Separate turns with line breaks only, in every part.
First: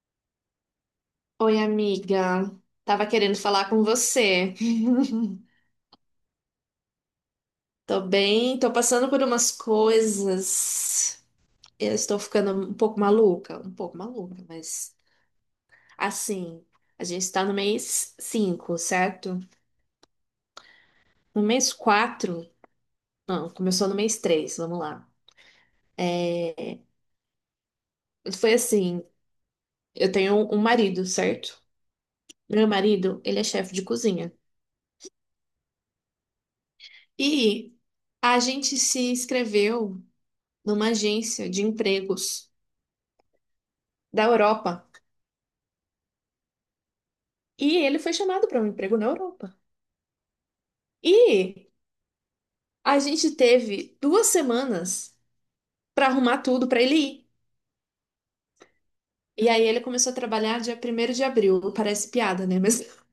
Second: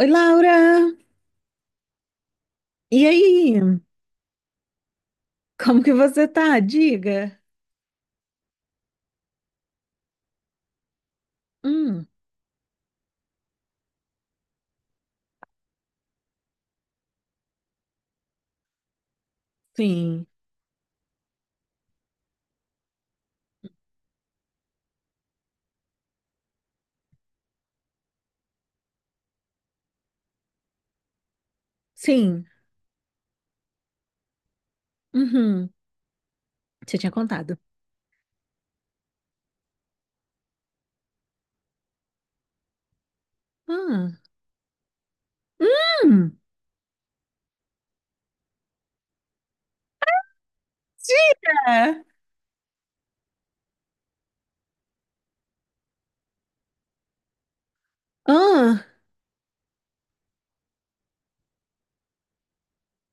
Oi, Laura!
Oi, amiga.
E
Tava querendo falar
aí?
com você.
Como que você tá? Diga.
Tô bem, tô passando por umas coisas. Eu
Hum,
estou ficando um pouco maluca, mas assim, a gente tá no mês 5, certo?
sim,
No mês 4? Não, começou no mês 3. Vamos lá. Foi assim, eu tenho um marido, certo?
sim.
Meu marido, ele é chefe de cozinha.
Uhum. Você tinha contado.
E a gente se inscreveu numa agência de empregos
Ah.
da Europa.
Hum,
E ele foi chamado para um emprego na Europa. E
diga!
a gente teve 2 semanas para arrumar tudo para ele ir.
Ah.
E aí ele começou a trabalhar dia 1º de abril. Parece piada, né? Mas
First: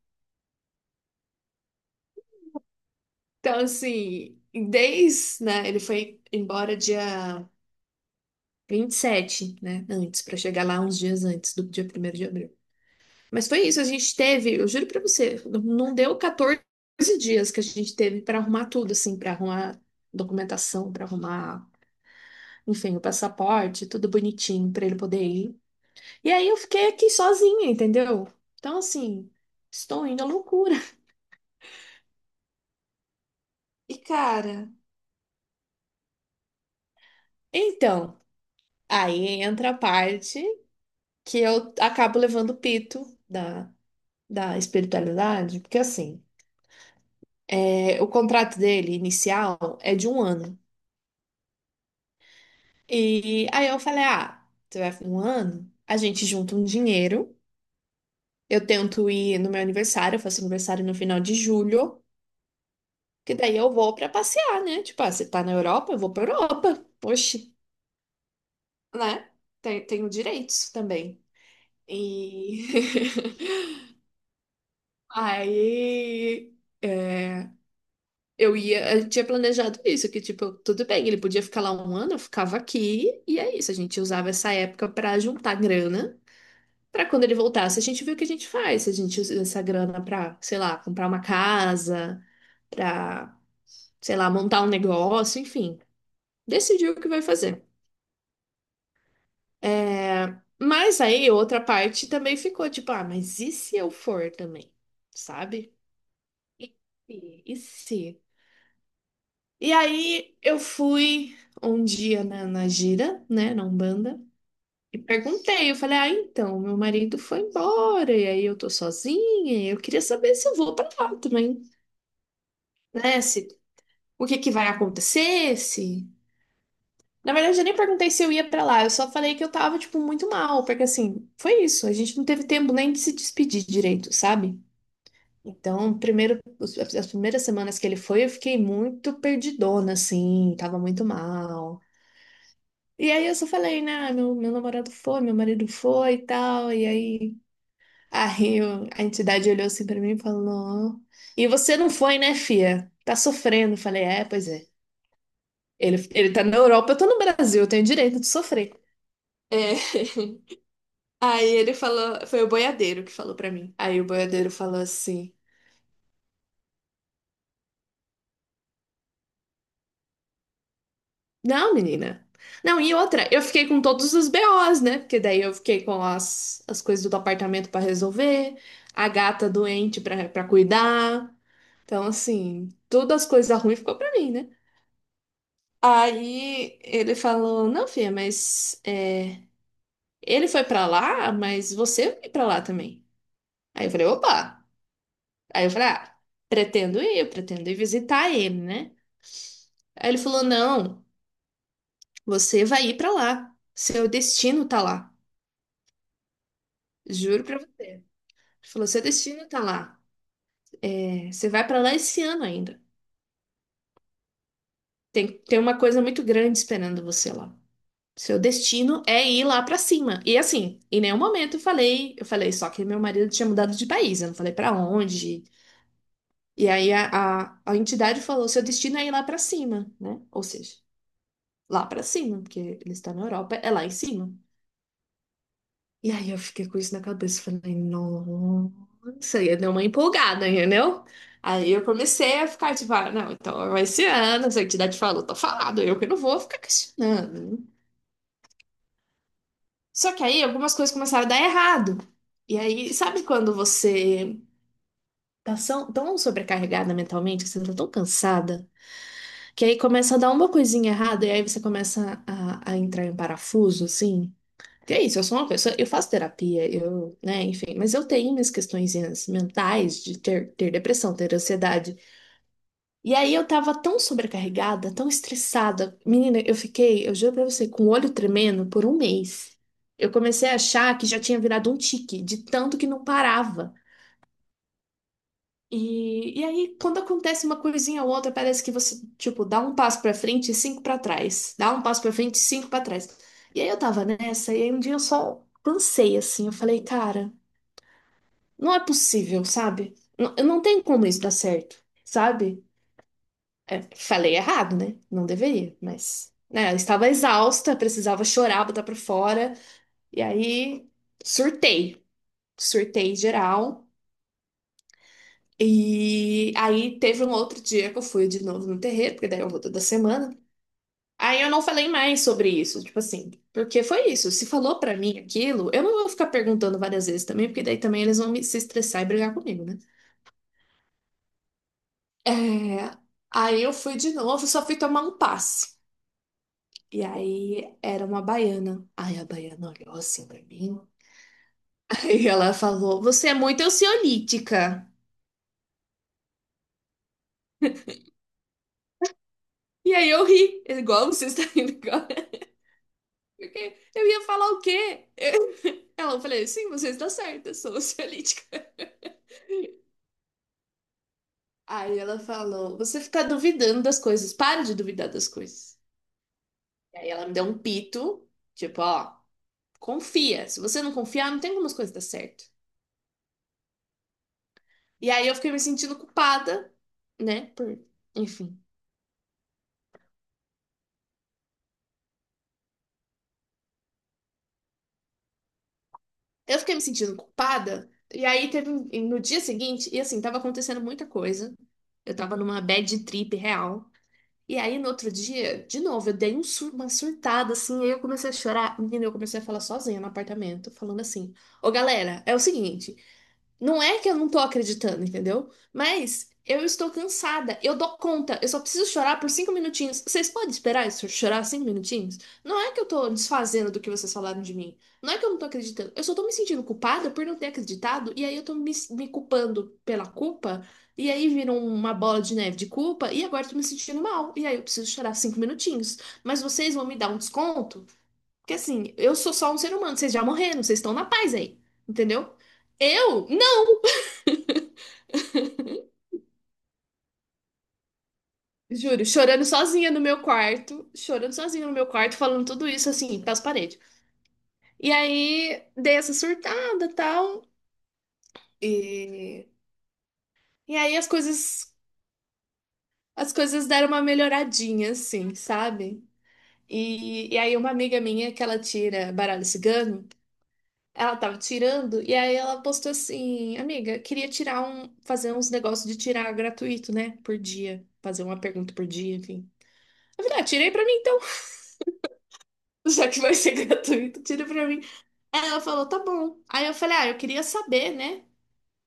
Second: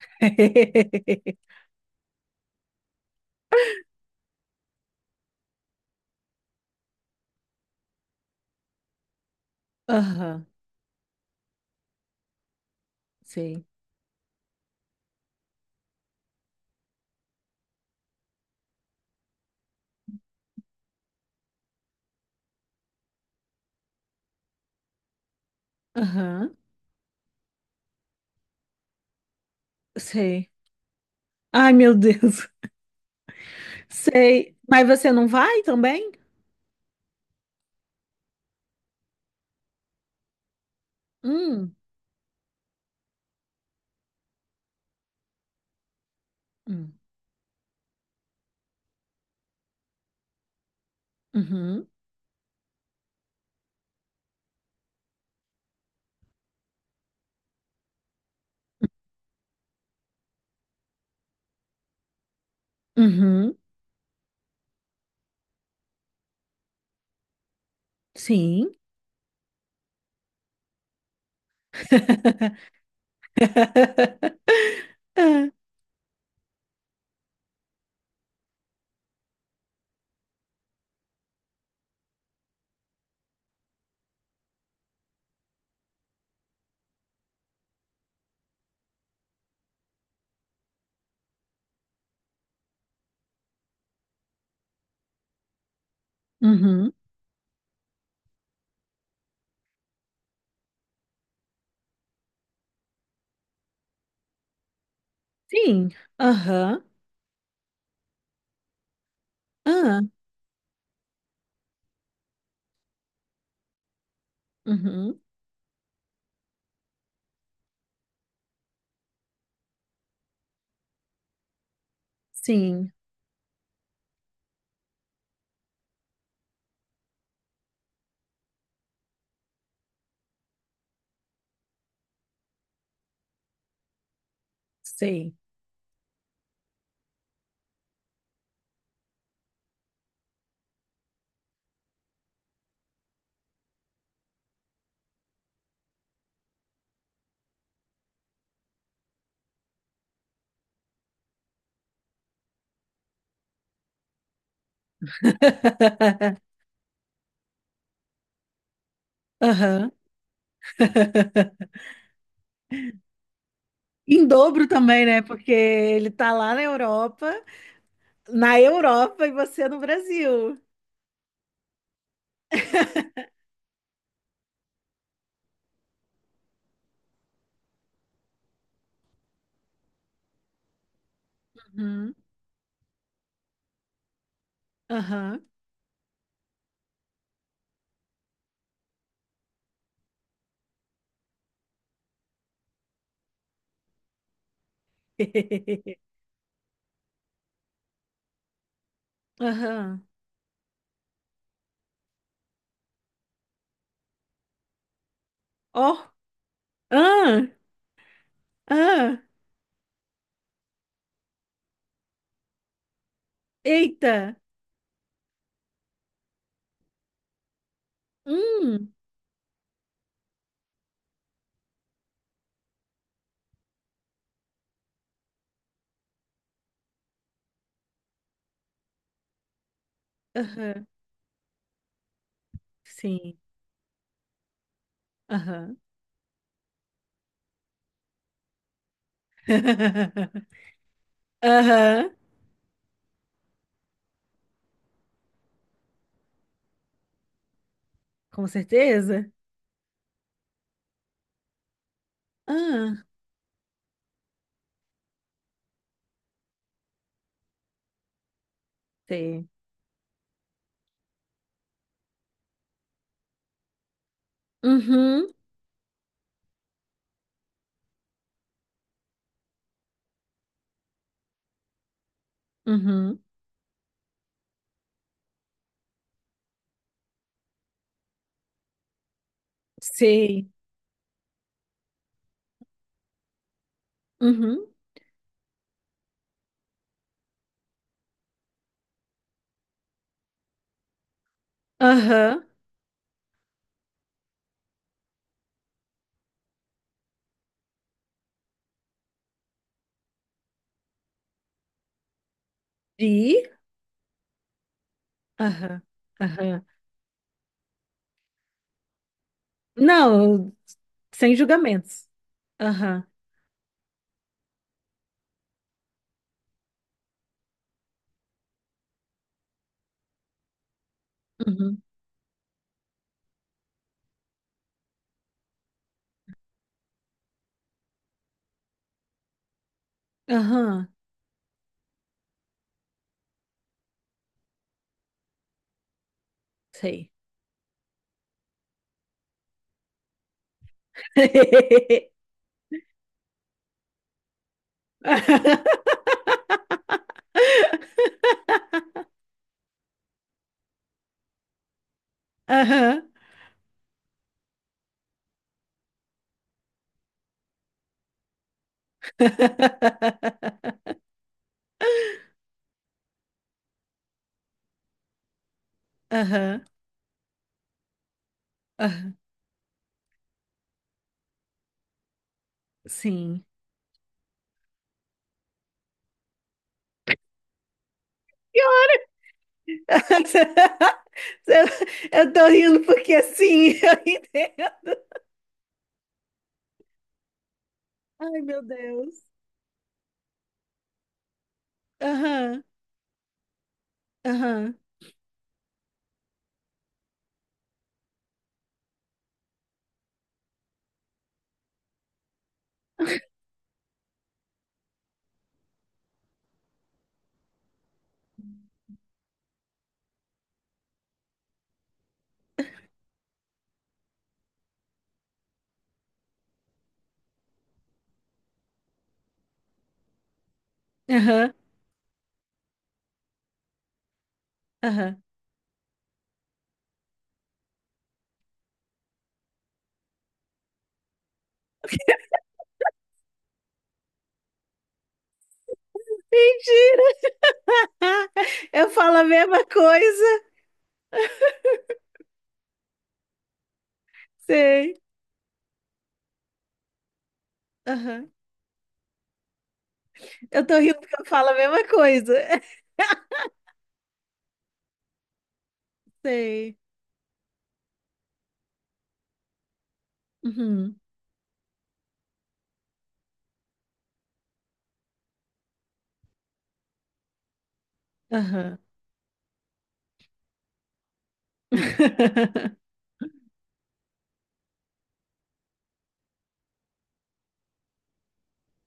então assim, desde, né, ele foi embora dia 27, né, antes para
Aham,
chegar lá uns dias antes do dia 1º de abril. Mas foi
sei.
isso, a gente teve, eu juro para você, não deu 14 dias que a gente teve para arrumar tudo assim, para arrumar documentação, para arrumar enfim, o passaporte, tudo bonitinho pra ele poder ir. E aí
Aham,
eu fiquei aqui sozinha, entendeu? Então, assim, estou indo à
sei.
loucura.
Ai, meu Deus.
E
Sei.
cara,
Mas você não vai também?
então, aí entra a parte que eu
Hum,
acabo levando o pito da, da espiritualidade, porque assim,
hum,
é, o contrato dele inicial é de um ano.
uhum,
E aí eu falei, ah, você vai um ano, a gente junta um dinheiro, eu tento ir no meu aniversário, eu faço aniversário no final de julho, que
uhum,
daí eu vou pra passear, né? Tipo, ah, você tá na Europa, eu vou pra Europa. Oxe,
sim.
né? Tenho direitos também. E
Ah,
aí é, eu ia, a gente tinha planejado isso, que tipo, tudo bem, ele podia ficar lá um ano, eu ficava aqui, e é isso, a gente usava essa época pra juntar grana, pra quando ele voltasse, a gente viu o que a gente faz, se a gente usa essa grana pra, sei lá, comprar uma casa, pra, sei lá, montar um negócio, enfim,
uhum,
decidiu o que vai fazer. Mas aí outra parte também ficou tipo, ah, mas e se eu for também? Sabe?
sim.
E
Aham.
se? E se? E
Ah,
aí eu fui um dia na gira, né, na Umbanda, e
uhum.
perguntei, eu falei, ah, então, meu marido foi embora, e aí eu tô sozinha, e eu queria saber se eu vou pra lá também,
Sim,
né? Se, o que que vai acontecer, se... Na verdade, eu nem perguntei se eu ia pra lá, eu só falei que eu tava, tipo, muito mal, porque assim, foi isso, a gente não teve tempo nem de se despedir direito, sabe?
sei.
Então, primeiro, as primeiras semanas que ele foi, eu fiquei muito perdidona, assim, tava muito mal. E aí eu só falei, né, meu namorado foi, meu marido foi e tal. E aí, a entidade olhou assim pra mim e falou: "Não. E você não foi, né, fia? Tá sofrendo." Eu falei, é, pois é. Ele tá na Europa, eu tô no Brasil, eu tenho direito de sofrer. É.
Aham.
Aí ele falou, foi o boiadeiro que falou pra mim. Aí o
Em
boiadeiro
dobro
falou
também, né?
assim.
Porque ele tá lá na Europa e você no Brasil.
Não, menina. Não, e outra, eu fiquei com todos os BOs, né? Porque daí eu fiquei com as coisas do apartamento pra resolver, a gata doente pra para cuidar. Então,
Uhum.
assim, todas as coisas ruins ficou pra mim, né?
Aham.
Aí ele falou: "Não, filha, mas é, ele foi pra lá, mas você vai pra lá também." Aí eu falei: "Opa!" Aí eu falei: "Ah, pretendo ir, eu pretendo ir visitar ele, né?"
Aham.
Aí ele falou: "Não, você vai ir pra lá. Seu destino tá lá."
Ó.
Juro
Ah,
pra você. Ele falou, seu
ah.
destino tá lá. É, você vai pra lá esse ano ainda.
Eita.
Tem uma coisa muito grande esperando você lá. Seu
Hum.
destino é ir lá pra cima. E assim, em nenhum momento eu falei só que meu marido tinha mudado de país, eu não falei pra onde. E aí a entidade falou, seu destino é ir lá pra cima, né? Ou seja,
Aham.
lá pra cima, porque ele está na
Sim.
Europa, é lá em cima.
Aham.
E aí eu fiquei com isso na cabeça, falei, nossa, ia dar uma empolgada, entendeu? Aí eu
Aham.
comecei a ficar tipo, ah, não, então vai esse ano, se a entidade falou, tá falado, eu que não vou ficar questionando, né?
Com certeza.
Só que aí algumas coisas começaram a dar errado. E aí,
Ah,
sabe quando você tá tão sobrecarregada mentalmente, que você tá tão cansada,
sei.
que aí começa a dar uma coisinha errada, e aí você começa a entrar em parafuso, assim? Que é isso, eu
Uhum.
sou uma pessoa, eu faço terapia, eu, né, enfim, mas eu tenho minhas questões mentais de ter depressão, ter ansiedade. E
Uhum.
aí eu tava tão sobrecarregada, tão estressada. Menina, eu fiquei, eu juro pra você, com o olho tremendo por um mês. Eu
Sei.
comecei a achar que já tinha virado um tique, de tanto que não parava.
Uhum.
E aí, quando acontece uma coisinha ou outra, parece que você, tipo, dá um passo pra frente e cinco pra trás. Dá um passo pra frente e
Aham.
cinco pra trás. E aí eu tava nessa, e aí um dia eu só cansei, assim. Eu falei, cara. Não é possível, sabe? Não, eu não tenho como isso dar certo, sabe?
E?
É, falei errado, né? Não deveria,
Aham,
mas,
aham.
né, eu estava exausta, precisava chorar, botar pra fora. E
Não,
aí,
sem
surtei.
julgamentos. Aham,
Surtei geral. E aí, teve um outro dia que eu fui de novo no terreiro, porque daí eu vou toda semana. Aí eu não
uhum,
falei mais sobre isso, tipo assim, porque foi isso. Se falou pra mim aquilo, eu não vou ficar perguntando várias vezes também, porque daí também eles vão se estressar e brigar comigo, né?
aham,
É, aí eu fui de novo, só fui tomar um passe. E
sei.
aí era uma baiana. Aí a baiana olhou assim pra mim. Aí ela falou: "Você é muito ansiolítica." E aí eu ri, igual você está rindo agora.
Aham,
Porque eu ia falar o quê? Ela eu falei: "Sim, você está certa, eu sou ansiolítica." Aí ela falou: "Você fica duvidando das coisas, para de duvidar das coisas."
aham,
E aí ela me deu um pito, tipo:
aham,
"Ó, confia. Se você não confiar, não tem como as coisas dar certo."
sim.
E aí eu fiquei me sentindo culpada, né? Por... Enfim.
Eu tô rindo porque assim, eu entendo.
Eu fiquei me sentindo culpada. E
Ai,
aí
meu
teve e no
Deus.
dia seguinte, e assim, tava acontecendo muita coisa. Eu tava numa
Aham,
bad trip real. E
aham,
aí no outro dia, de novo, eu dei um uma surtada assim, aí eu comecei a chorar. Menina, eu comecei a falar sozinha no apartamento, falando assim: "Ô galera, é o seguinte, não é que eu não tô acreditando, entendeu? Mas eu estou cansada, eu dou conta, eu só preciso chorar por cinco minutinhos. Vocês podem esperar isso, chorar cinco minutinhos? Não é que eu tô desfazendo do que vocês falaram de mim. Não é que eu não tô acreditando. Eu só tô me sentindo culpada por não ter acreditado, e aí eu tô me culpando pela culpa, e aí
aham,
vira uma bola de neve de culpa, e agora eu tô me sentindo mal, e aí eu preciso chorar
aham.
cinco minutinhos. Mas vocês vão me dar um desconto? Porque assim, eu sou só um ser humano, vocês já morreram, vocês estão na paz aí, entendeu? Eu?"
Mentira! Eu
Juro,
falo a
chorando
mesma
sozinha no meu
coisa.
quarto, chorando sozinha no meu quarto, falando tudo isso assim, pras paredes. E
Sei.
aí dei essa surtada, tal,
Aham.
e
Eu
e
tô
aí
rindo porque eu falo a mesma coisa.
as coisas deram uma melhoradinha assim, sabe?
Sei.
E aí uma amiga minha que ela tira baralho cigano,
Uhum.
ela tava tirando e aí ela postou assim: "Amiga, queria tirar fazer uns negócios de tirar gratuito, né, por dia, fazer uma pergunta
Aham.
por dia, enfim." Eu falei: "Ah, tirei pra mim então, já que vai ser gratuito, tira pra mim." Ela falou, tá bom. Aí eu falei, ah, eu queria saber, né?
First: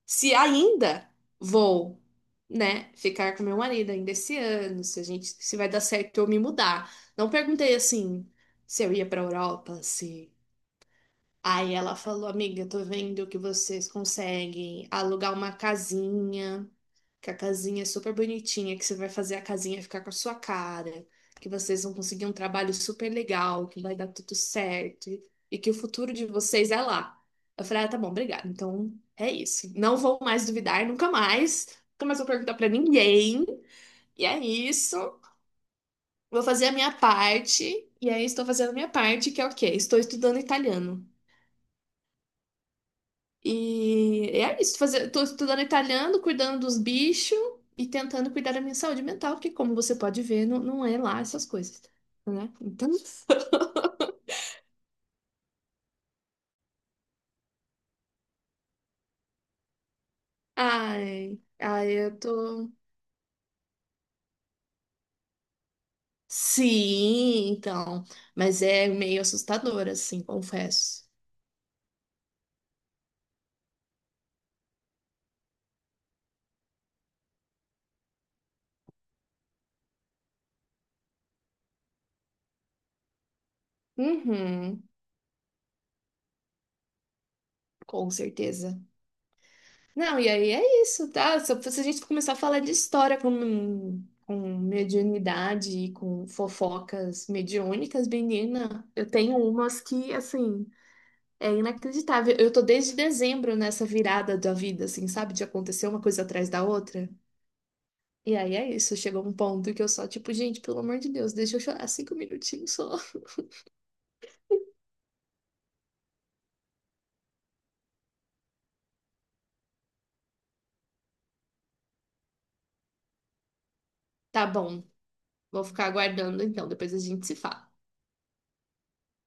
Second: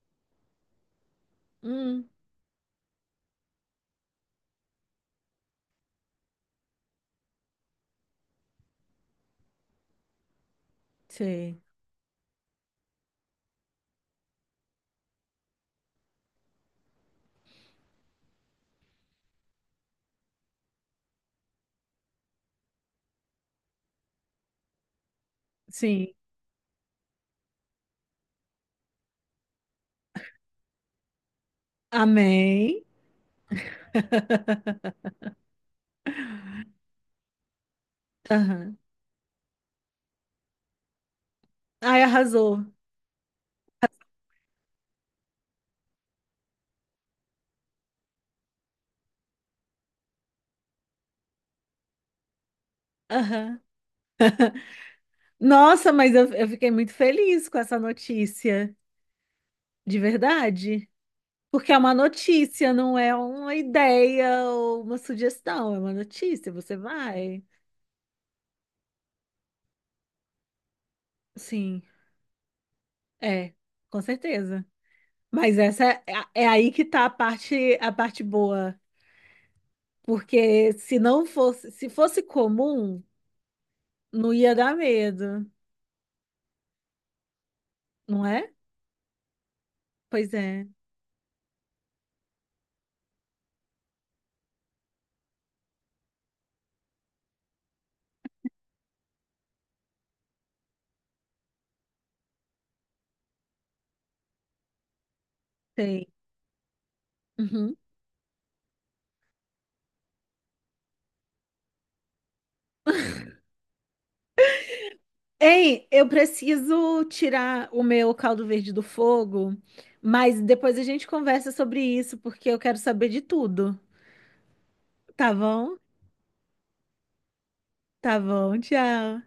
Se ainda vou,
Hum,
né, ficar com meu marido ainda esse ano, se a gente, se vai dar certo eu me mudar. Não perguntei assim se eu ia pra Europa, se.
sei.
Aí ela falou, amiga, tô vendo que vocês conseguem alugar uma casinha, que a casinha é super bonitinha, que você vai fazer a casinha ficar com a sua cara, que vocês vão conseguir um trabalho super legal, que vai dar tudo certo e que o
Sim.
futuro de vocês é lá. Eu falei, ah, tá bom, obrigada. Então é isso. Não vou mais duvidar, nunca mais. Nunca mais vou perguntar pra
Amém.
ninguém. E é isso. Vou fazer a minha parte. E aí estou fazendo a
Aham.
minha parte, que é o quê? Estou estudando italiano.
Ai, arrasou.
E é isso, fazer, tô estudando italiano, cuidando dos bichos e tentando cuidar da minha saúde mental, porque como você pode ver, não, não é lá essas coisas, né? Então,
Aham. Nossa, mas eu fiquei muito feliz com essa notícia. De verdade.
ai,
Porque é
ai,
uma
eu tô.
notícia, não é uma ideia ou uma sugestão, é uma notícia, você vai.
Sim, então, mas é meio assustador, assim, confesso.
Sim, é, com certeza. Mas é aí que tá a parte boa. Porque se fosse comum, não ia dar
Uhum,
medo,
com
não é?
certeza. Não, e
Pois
aí
é,
é isso, tá? Se a gente começar a falar de história com mediunidade e com fofocas mediúnicas, menina, eu tenho umas que, assim, é inacreditável. Eu tô desde dezembro nessa virada da vida, assim, sabe? De acontecer uma
tem.
coisa atrás da outra.
Uhum.
E aí é isso, chegou um ponto que eu só, tipo, gente, pelo amor de Deus, deixa eu chorar cinco minutinhos só.
Ei, eu preciso tirar o meu caldo verde do fogo, mas depois a gente conversa sobre isso, porque eu quero saber de tudo,
Tá bom,
tá
vou
bom?
ficar aguardando então, depois a gente se fala.
Tá bom, tchau.